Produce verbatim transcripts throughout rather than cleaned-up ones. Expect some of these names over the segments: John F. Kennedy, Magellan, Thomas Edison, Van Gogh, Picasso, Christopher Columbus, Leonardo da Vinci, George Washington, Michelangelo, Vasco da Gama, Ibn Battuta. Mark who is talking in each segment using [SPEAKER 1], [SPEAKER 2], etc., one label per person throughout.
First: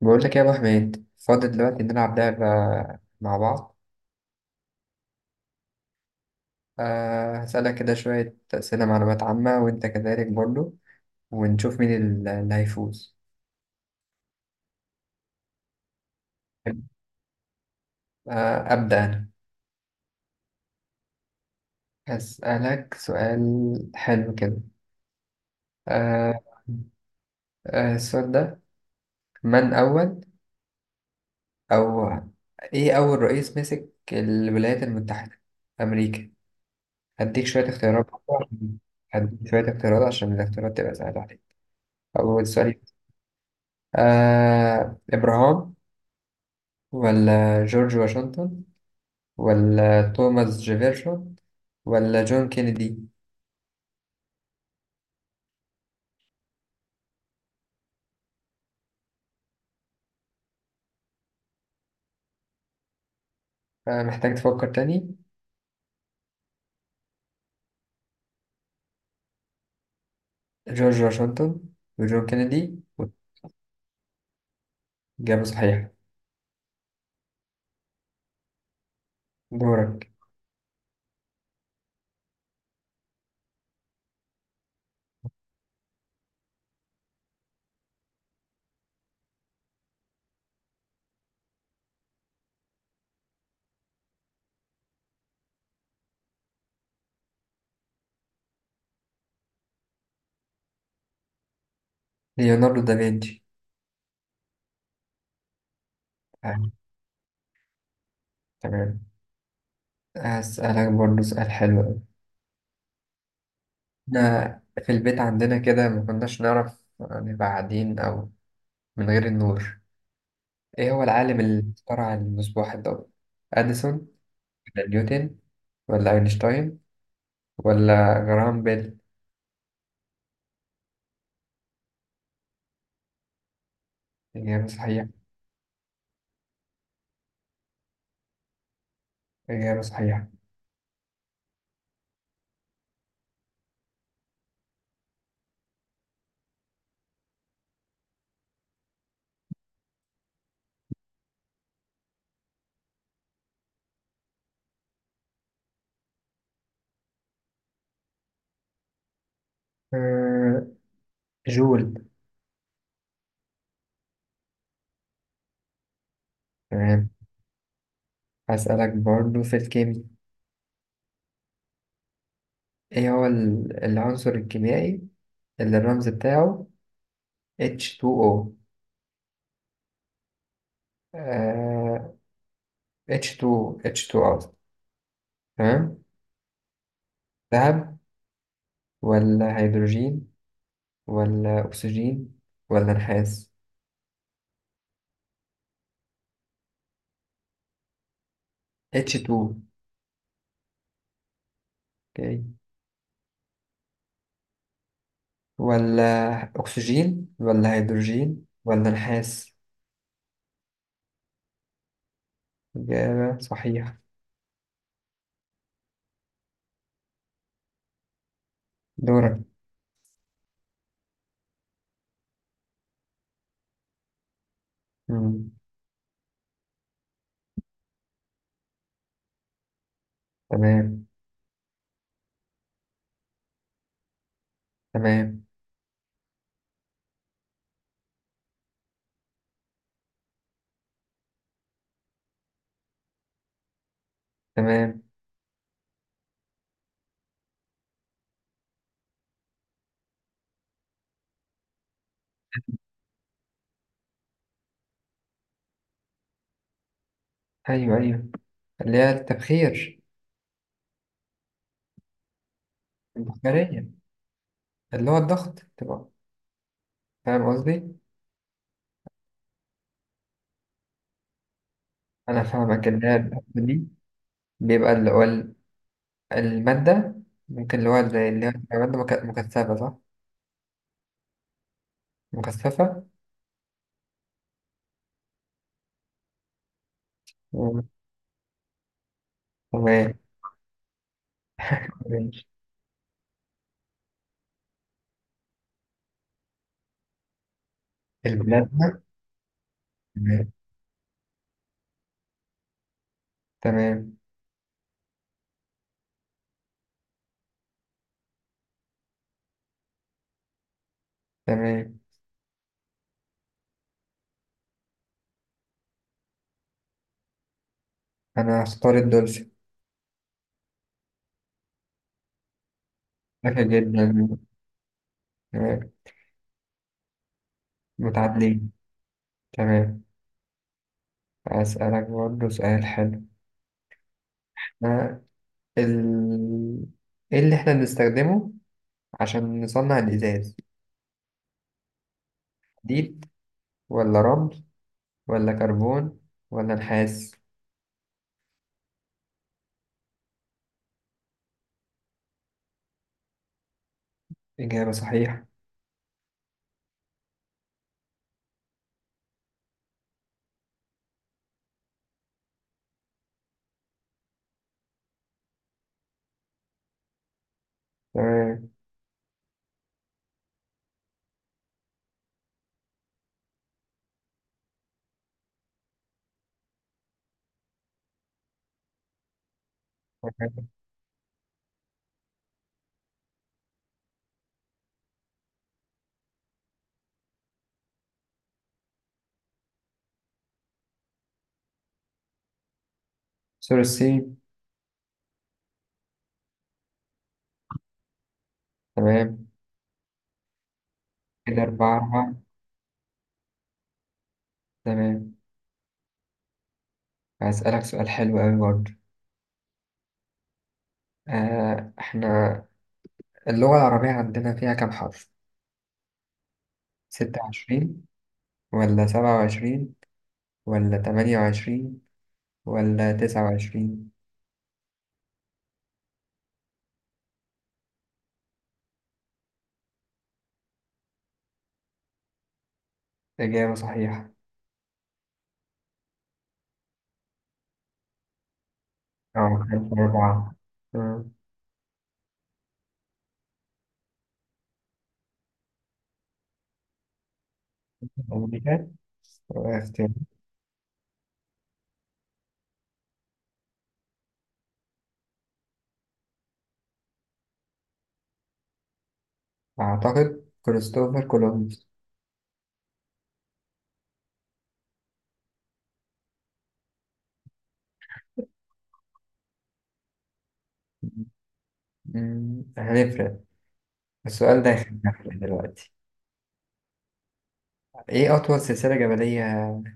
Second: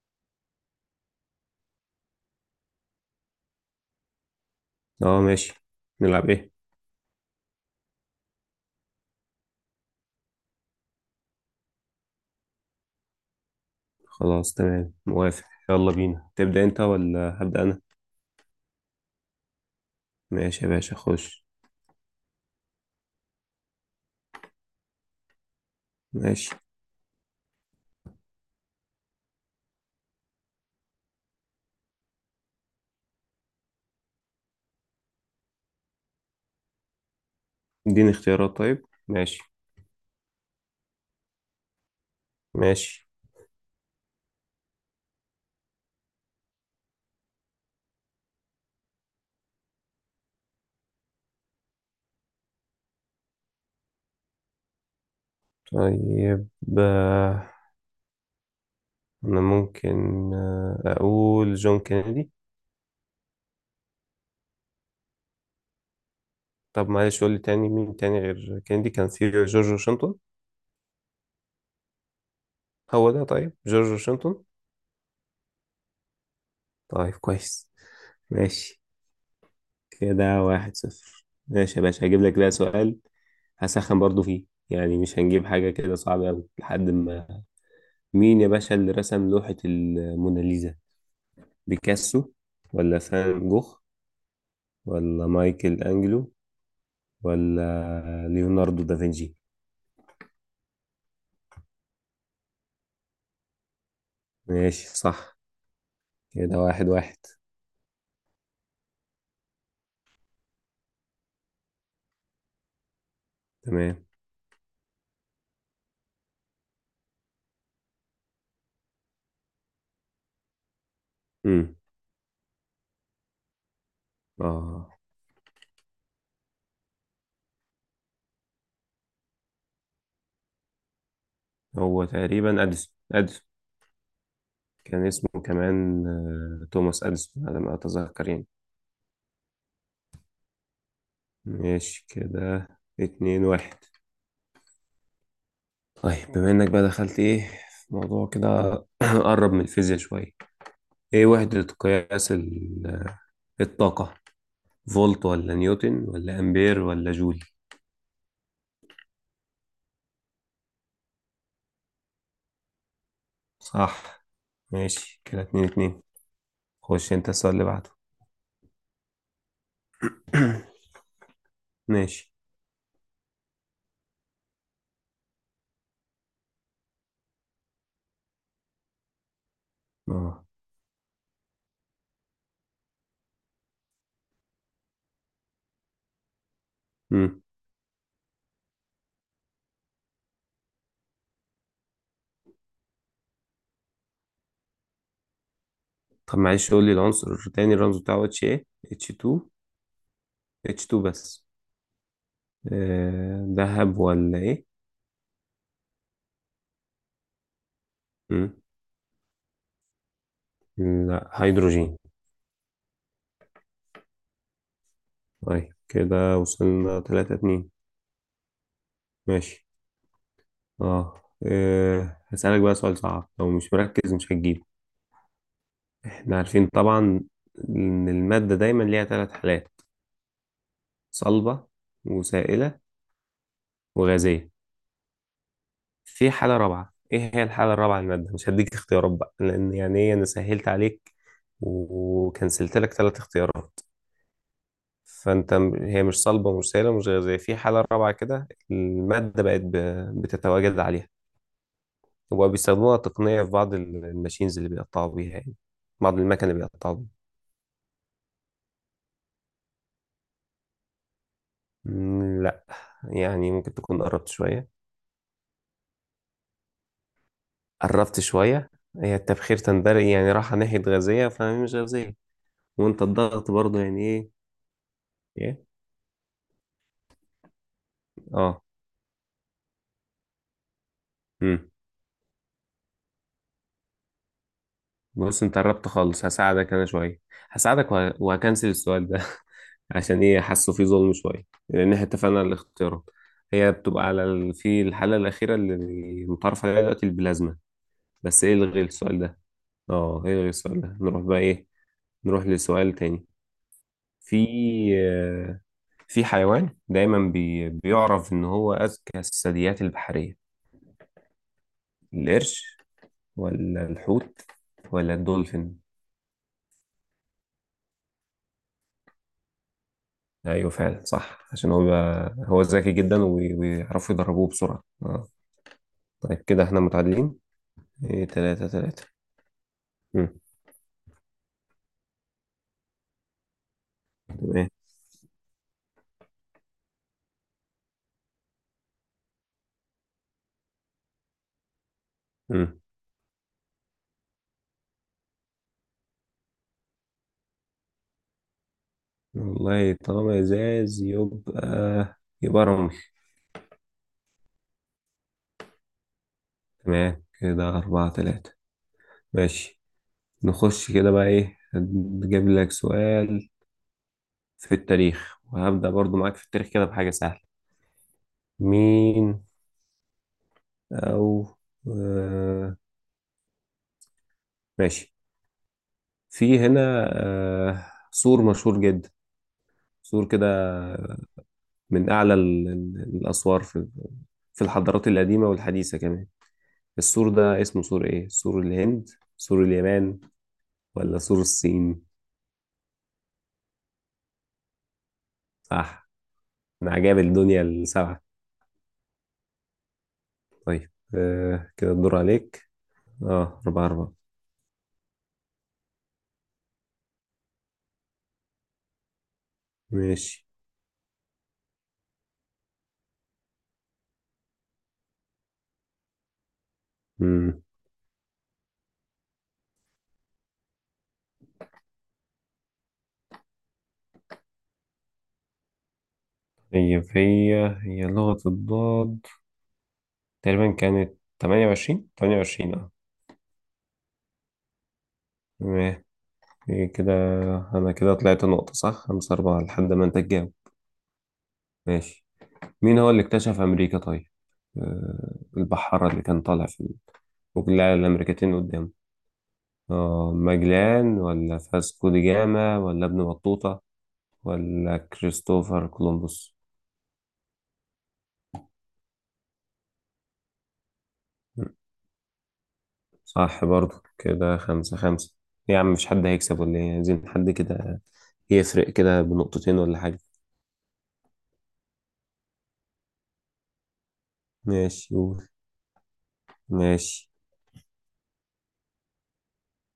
[SPEAKER 1] بقول لك إيه يا ابو حميد، فاضي دلوقتي. نلعب لعبة مع بعض.
[SPEAKER 2] اه، ماشي. نلعب ايه؟
[SPEAKER 1] أه هسألك كده شوية أسئلة معلومات عامة، وأنت كذلك برضو، ونشوف مين ال- اللي هيفوز.
[SPEAKER 2] خلاص، تمام، موافق. يلا بينا، تبدأ انت ولا هبدأ انا؟
[SPEAKER 1] أه أبدأ أنا.
[SPEAKER 2] ماشي يا باشا، خش.
[SPEAKER 1] هسألك سؤال حلو كده. أه
[SPEAKER 2] ماشي،
[SPEAKER 1] أه السؤال ده، من أول أو إيه أول رئيس مسك الولايات المتحدة أمريكا؟ هديك شوية اختيارات
[SPEAKER 2] اديني
[SPEAKER 1] برضو
[SPEAKER 2] اختيارات،
[SPEAKER 1] عشان-
[SPEAKER 2] طيب، ماشي.
[SPEAKER 1] هديك شوية اختيارات عشان الاختيارات تبقى سهلة عليك. أول سؤال،
[SPEAKER 2] ماشي،
[SPEAKER 1] آه إبراهام، ولا جورج واشنطن، ولا توماس جيفرسون، ولا جون كينيدي؟
[SPEAKER 2] طيب. آه، انا ممكن آه، اقول جون كينيدي.
[SPEAKER 1] آه، محتاج تفكر تاني.
[SPEAKER 2] طب معلش قول لي تاني، مين تاني غير كينيدي؟ كان في جورج واشنطن.
[SPEAKER 1] جورج واشنطن وجون كينيدي.
[SPEAKER 2] هو ده، طيب جورج واشنطن.
[SPEAKER 1] إجابة صحيحة.
[SPEAKER 2] طيب، كويس. ماشي،
[SPEAKER 1] دورك.
[SPEAKER 2] كده واحد صفر. ماشي يا باشا، هجيب لك بقى سؤال. هسخن برضو فيه يعني، مش هنجيب حاجة كده صعبة أوي لحد ما. مين يا باشا اللي رسم لوحة الموناليزا؟ بيكاسو ولا فان جوخ ولا مايكل أنجلو ولا ليوناردو دافنشي؟
[SPEAKER 1] ليوناردو دافنشي.
[SPEAKER 2] ماشي، صح. كده
[SPEAKER 1] آه
[SPEAKER 2] واحد واحد.
[SPEAKER 1] تمام. هسألك برضه سؤال حلو أوي.
[SPEAKER 2] تمام.
[SPEAKER 1] إحنا في البيت عندنا كده ما كناش نعرف نبقى قاعدين أو من غير النور. إيه هو العالم اللي
[SPEAKER 2] امم
[SPEAKER 1] اخترع المصباح الضوئي؟ أديسون، ولا
[SPEAKER 2] اه،
[SPEAKER 1] نيوتن، ولا أينشتاين، ولا جرام بيل؟
[SPEAKER 2] هو تقريبا أديسون أديسون.
[SPEAKER 1] إجابة
[SPEAKER 2] كان
[SPEAKER 1] صحيحة.
[SPEAKER 2] اسمه كمان آه، توماس أديسون، على ما أتذكر يعني.
[SPEAKER 1] إجابة صحيحة.
[SPEAKER 2] ماشي، كده اتنين واحد. طيب بما انك بقى دخلت ايه في موضوع كده، قرب من الفيزياء شوية. ايه وحدة قياس ال- الطاقة؟ فولت ولا نيوتن ولا امبير ولا جول؟
[SPEAKER 1] آه، جول.
[SPEAKER 2] صح. ماشي، كده اتنين اتنين.
[SPEAKER 1] تمام.
[SPEAKER 2] خش انت السؤال اللي بعده.
[SPEAKER 1] هسألك برضو في الكيمياء.
[SPEAKER 2] ماشي،
[SPEAKER 1] إيه هو ال- العنصر الكيميائي اللي الرمز بتاعه H T O.
[SPEAKER 2] اه.
[SPEAKER 1] آه، إتش تو. إتش تو قصدي. تمام.
[SPEAKER 2] مم.
[SPEAKER 1] ذهب، ولا هيدروجين، ولا أكسجين، ولا نحاس؟
[SPEAKER 2] طب معلش قول لي العنصر تاني، الرمز بتاعه اتش ايه؟ اتش اتنين.
[SPEAKER 1] إتش تو.
[SPEAKER 2] اتش اتنين بس.
[SPEAKER 1] أوكي.
[SPEAKER 2] آه، دهب ولا ايه؟
[SPEAKER 1] ولا أكسجين ولا هيدروجين
[SPEAKER 2] مم.
[SPEAKER 1] ولا نحاس.
[SPEAKER 2] لا، هيدروجين.
[SPEAKER 1] إجابة صحيحة.
[SPEAKER 2] طيب، كده وصلنا تلاتة اتنين.
[SPEAKER 1] دورك.
[SPEAKER 2] ماشي. اه إيه، هسألك بقى سؤال صعب، لو مش مركز مش هتجيبه. احنا عارفين طبعا ان المادة دايما ليها ثلاث حالات:
[SPEAKER 1] تمام.
[SPEAKER 2] صلبة وسائلة وغازية.
[SPEAKER 1] تمام.
[SPEAKER 2] في حالة رابعة، ايه هي الحالة الرابعة للمادة؟ مش هديك اختيارات بقى، لان يعني ايه، انا سهلت عليك وكنسلت لك ثلاث اختيارات.
[SPEAKER 1] تمام.
[SPEAKER 2] فانت م- هي مش صلبة ومش سائلة ومش غازية، في حالة رابعة كده المادة بقت ب- بتتواجد عليها، وبقوا بيستخدموها تقنية في بعض ال- الماشينز اللي بيقطعوا بيها يعني، بعض المكن اللي بيقطعوا بيها.
[SPEAKER 1] أيوه أيوه اللي هي التبخير.
[SPEAKER 2] مم، لا. يعني ممكن
[SPEAKER 1] البخارية،
[SPEAKER 2] تكون قربت شوية.
[SPEAKER 1] اللي هو الضغط تبقى. فاهم قصدي؟
[SPEAKER 2] قربت شوية. هي التبخير تندرج يعني، راحة ناحية غازية، فهي مش غازية.
[SPEAKER 1] أنا فاهمك،
[SPEAKER 2] وانت
[SPEAKER 1] اللي هي الضغط
[SPEAKER 2] الضغط برضو
[SPEAKER 1] دي.
[SPEAKER 2] يعني ايه؟
[SPEAKER 1] بيبقى اللي هو ال-
[SPEAKER 2] ايه.
[SPEAKER 1] المادة، ممكن اللي هو زي اللي هي
[SPEAKER 2] اه.
[SPEAKER 1] بتبقى مادة مك- مكثفة، صح؟
[SPEAKER 2] امم
[SPEAKER 1] مكثفة.
[SPEAKER 2] بص انت قربت خالص، هساعدك انا شوية.
[SPEAKER 1] تمام.
[SPEAKER 2] هساعدك وه... وهكنسل السؤال ده
[SPEAKER 1] تمام.
[SPEAKER 2] عشان ايه؟ حاسه فيه ظلم شوية، لان احنا اتفقنا
[SPEAKER 1] ماشي.
[SPEAKER 2] على الاختيارات. هي بتبقى على ال... في الحالة الأخيرة اللي متعرف عليها دلوقتي، البلازما. بس ايه، الغي
[SPEAKER 1] البلازما.
[SPEAKER 2] السؤال ده. اه، ايه، الغي
[SPEAKER 1] تمام.
[SPEAKER 2] السؤال ده، نروح بقى ايه، نروح لسؤال تاني.
[SPEAKER 1] تمام.
[SPEAKER 2] في في حيوان دايما بي... بيعرف ان هو اذكى الثدييات البحريه.
[SPEAKER 1] تمام.
[SPEAKER 2] القرش ولا الحوت ولا الدولفين؟
[SPEAKER 1] أنا هختار الدولفين.
[SPEAKER 2] ايوه، فعلا صح، عشان هو بيبقى... هو ذكي جدا، وبي-
[SPEAKER 1] ذكي
[SPEAKER 2] وبيعرفوا
[SPEAKER 1] جدا.
[SPEAKER 2] يدربوه بسرعه، اه.
[SPEAKER 1] تمام.
[SPEAKER 2] طيب، كده احنا متعادلين. ايه، تلاتة
[SPEAKER 1] متعادلين.
[SPEAKER 2] تلاتة
[SPEAKER 1] تمام.
[SPEAKER 2] مم.
[SPEAKER 1] أسألك برضه سؤال حلو.
[SPEAKER 2] تمام.
[SPEAKER 1] ال... ايه اللي احنا بنستخدمه عشان نصنع الإزاز؟
[SPEAKER 2] مم.
[SPEAKER 1] حديد، ولا رمل، ولا كربون، ولا نحاس؟
[SPEAKER 2] والله طالما ازاز يبقى، يبقى رمل.
[SPEAKER 1] إجابة صحيحة.
[SPEAKER 2] تمام، كده أربعة تلاتة. ماشي. نخش كده بقى ايه، هجيب لك سؤال في التاريخ، وهبدأ برضو معاك في التاريخ كده بحاجة سهلة.
[SPEAKER 1] تمام.
[SPEAKER 2] مين أو آه ماشي. في هنا آه سور مشهور جدا، سور كده من أعلى ال- ال- الأسوار في في الحضارات القديمة والحديثة كمان. السور ده اسمه سور إيه؟ سور الهند، سور اليابان، ولا سور الصين؟
[SPEAKER 1] سور الصين.
[SPEAKER 2] صح، من عجائب الدنيا السبعة.
[SPEAKER 1] تمام،
[SPEAKER 2] طيب
[SPEAKER 1] كده
[SPEAKER 2] آه كده
[SPEAKER 1] أربعة
[SPEAKER 2] الدور
[SPEAKER 1] أربعة.
[SPEAKER 2] عليك. اه، أربعة أربعة.
[SPEAKER 1] تمام. هسألك سؤال حلو أوي برضه.
[SPEAKER 2] ماشي.
[SPEAKER 1] آه إحنا، اللغة العربية عندنا فيها كام حرف؟ ستة
[SPEAKER 2] مم.
[SPEAKER 1] وعشرين، ولا سبعة وعشرين، ولا تمانية وعشرين، ولا تسعة وعشرين؟
[SPEAKER 2] طيب، هي هي لغة الضاد، تقريبا كانت تمانية وعشرين. تمانية وعشرين، اه.
[SPEAKER 1] إجابة صحيحة.
[SPEAKER 2] تمام. إيه كده، أنا كده طلعت نقطة، صح، خمسة أربعة
[SPEAKER 1] أه،
[SPEAKER 2] لحد
[SPEAKER 1] خمسة
[SPEAKER 2] ما أنت
[SPEAKER 1] أربعة.
[SPEAKER 2] تجاوب. ماشي. مين هو اللي اكتشف أمريكا طيب؟ آه البحارة اللي كان طالع في، وكلها الأمريكتين
[SPEAKER 1] أمريكا،
[SPEAKER 2] قدامه.
[SPEAKER 1] اختيار.
[SPEAKER 2] آه ماجلان ولا فاسكو دي جاما ولا ابن بطوطة ولا كريستوفر كولومبوس؟
[SPEAKER 1] أعتقد كريستوفر كولومبوس.
[SPEAKER 2] صح برضو، كده خمسة خمسة. إيه يا عم، مش حد هيكسب ولا ايه؟ عايزين حد كده يفرق كده بنقطتين ولا حاجة.
[SPEAKER 1] مم، هنفرق. السؤال ده
[SPEAKER 2] ماشي،
[SPEAKER 1] هيخلينا
[SPEAKER 2] قول.
[SPEAKER 1] دلوقتي.
[SPEAKER 2] ماشي،
[SPEAKER 1] إيه أطول سلسلة جبلية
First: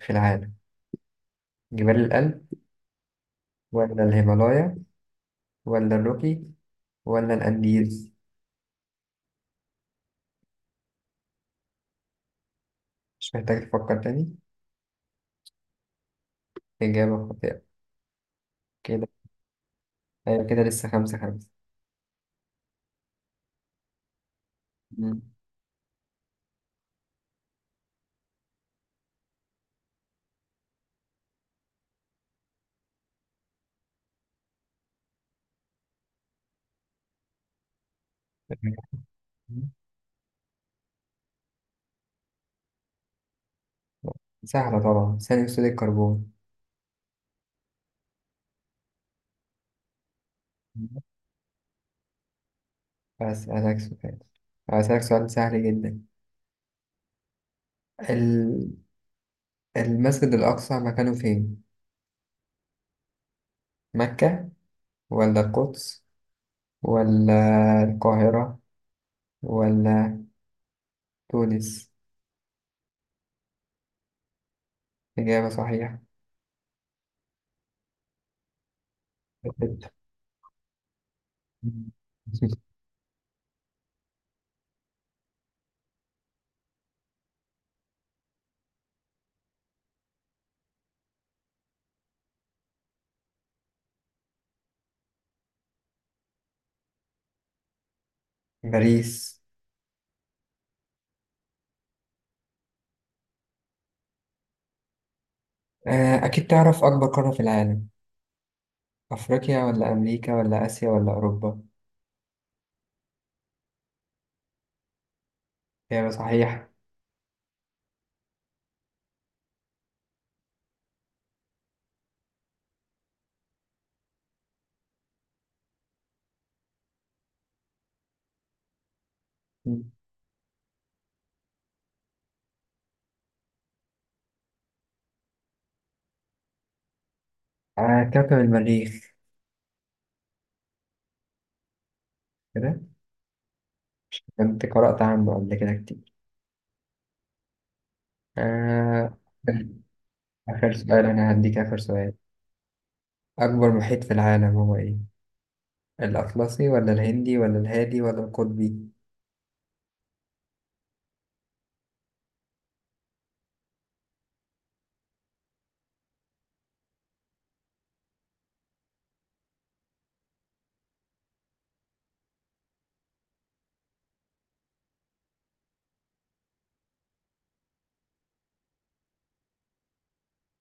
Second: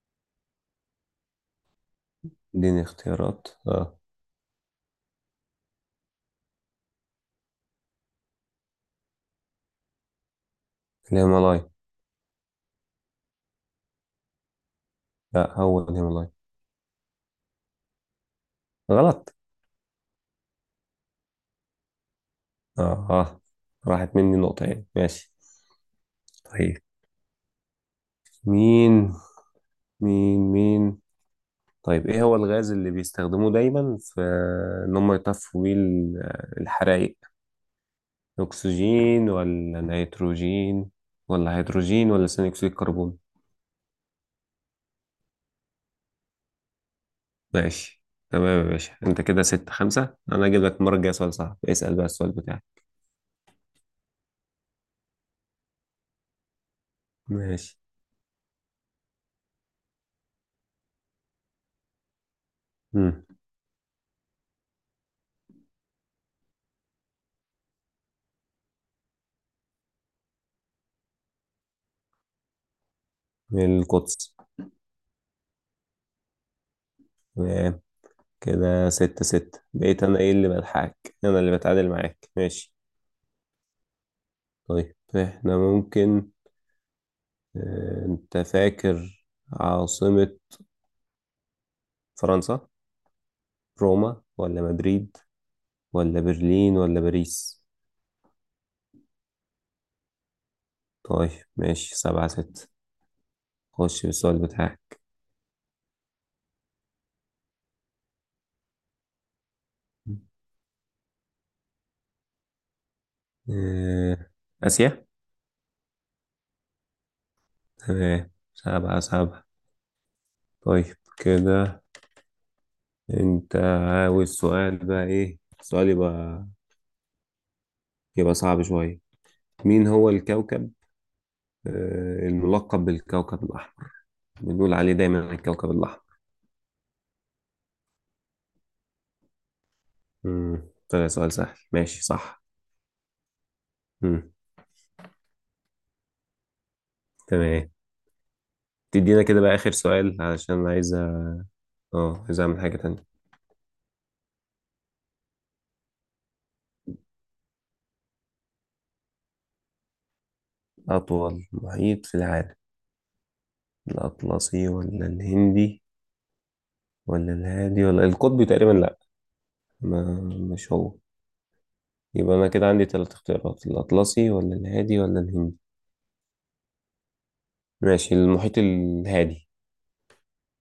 [SPEAKER 1] في العالم؟ جبال الألب،
[SPEAKER 2] اديني اختيارات، اه.
[SPEAKER 1] ولا الهيمالايا، ولا الروكي، ولا الأنديز؟
[SPEAKER 2] الهيمالايا.
[SPEAKER 1] مش محتاج تفكر تاني.
[SPEAKER 2] لا، هو الهيمالايا.
[SPEAKER 1] إجابة خاطئة. كده
[SPEAKER 2] غلط.
[SPEAKER 1] أيوة، كده لسه خمسة خمسة.
[SPEAKER 2] اه، اه. راحت مني نقطة يعني،
[SPEAKER 1] مم.
[SPEAKER 2] ماشي. طيب. مين مين مين طيب، ايه هو الغاز اللي بيستخدموه دايما في ان هم يطفوا بيه ال- الحرائق؟ اكسجين ولا نيتروجين ولا هيدروجين ولا ثاني اكسيد الكربون؟
[SPEAKER 1] سهلة طبعا، ثاني أكسيد الكربون.
[SPEAKER 2] ماشي، تمام يا باشا، انت كده ستة خمسة. انا اجيب لك المرة الجاية سؤال صعب، اسأل بقى السؤال بتاعك.
[SPEAKER 1] أسألك سؤال هسألك سؤال سهل
[SPEAKER 2] ماشي.
[SPEAKER 1] جدا. المسجد الأقصى مكانه فين؟
[SPEAKER 2] مم.
[SPEAKER 1] مكة، ولا القدس، ولا القاهرة، ولا تونس؟
[SPEAKER 2] القدس.
[SPEAKER 1] إجابة صحيحة.
[SPEAKER 2] تمام، كده ستة ستة، بقيت أنا إيه اللي بلحقك، أنا اللي بتعادل معاك. ماشي. طيب إحنا ممكن آه، أنت فاكر عاصمة فرنسا؟ روما ولا مدريد ولا برلين ولا باريس؟
[SPEAKER 1] باريس.
[SPEAKER 2] طيب، ماشي، سبعة ستة. خش بالسؤال بتاعك.
[SPEAKER 1] آه، أكيد تعرف أكبر قارة في العالم. أفريقيا، ولا أمريكا، ولا آسيا، ولا أوروبا؟
[SPEAKER 2] آه، آسيا.
[SPEAKER 1] إجابة صحيحة.
[SPEAKER 2] تمام، سبعة سبعة. طيب كده، أنت عاوز سؤال بقى، إيه سؤال يبقى يبقى صعب شوية. مين هو الكوكب آه، الملقب بالكوكب الأحمر، بنقول عليه دايما الكوكب الأحمر.
[SPEAKER 1] آه، كوكب المريخ.
[SPEAKER 2] مم. طلع سؤال سهل، ماشي، صح.
[SPEAKER 1] كده
[SPEAKER 2] مم.
[SPEAKER 1] كنت قرأت عنه قبل كده كتير.
[SPEAKER 2] تمام.
[SPEAKER 1] آه،
[SPEAKER 2] تدينا كده بقى آخر سؤال، علشان
[SPEAKER 1] آخر
[SPEAKER 2] عايز أ-
[SPEAKER 1] سؤال. أنا هديك آخر سؤال.
[SPEAKER 2] اه، عايز أعمل حاجة تانية.
[SPEAKER 1] أكبر محيط في العالم هو إيه؟ الأطلسي، ولا الهندي، ولا الهادي، ولا القطبي؟
[SPEAKER 2] أطول محيط في العالم، الأطلسي ولا الهندي ولا الهادي ولا القطبي؟ تقريبا لأ، ما مش هو. يبقى أنا كده عندي ثلاث اختيارات: الأطلسي ولا الهادي ولا الهندي. ماشي، المحيط الهادي.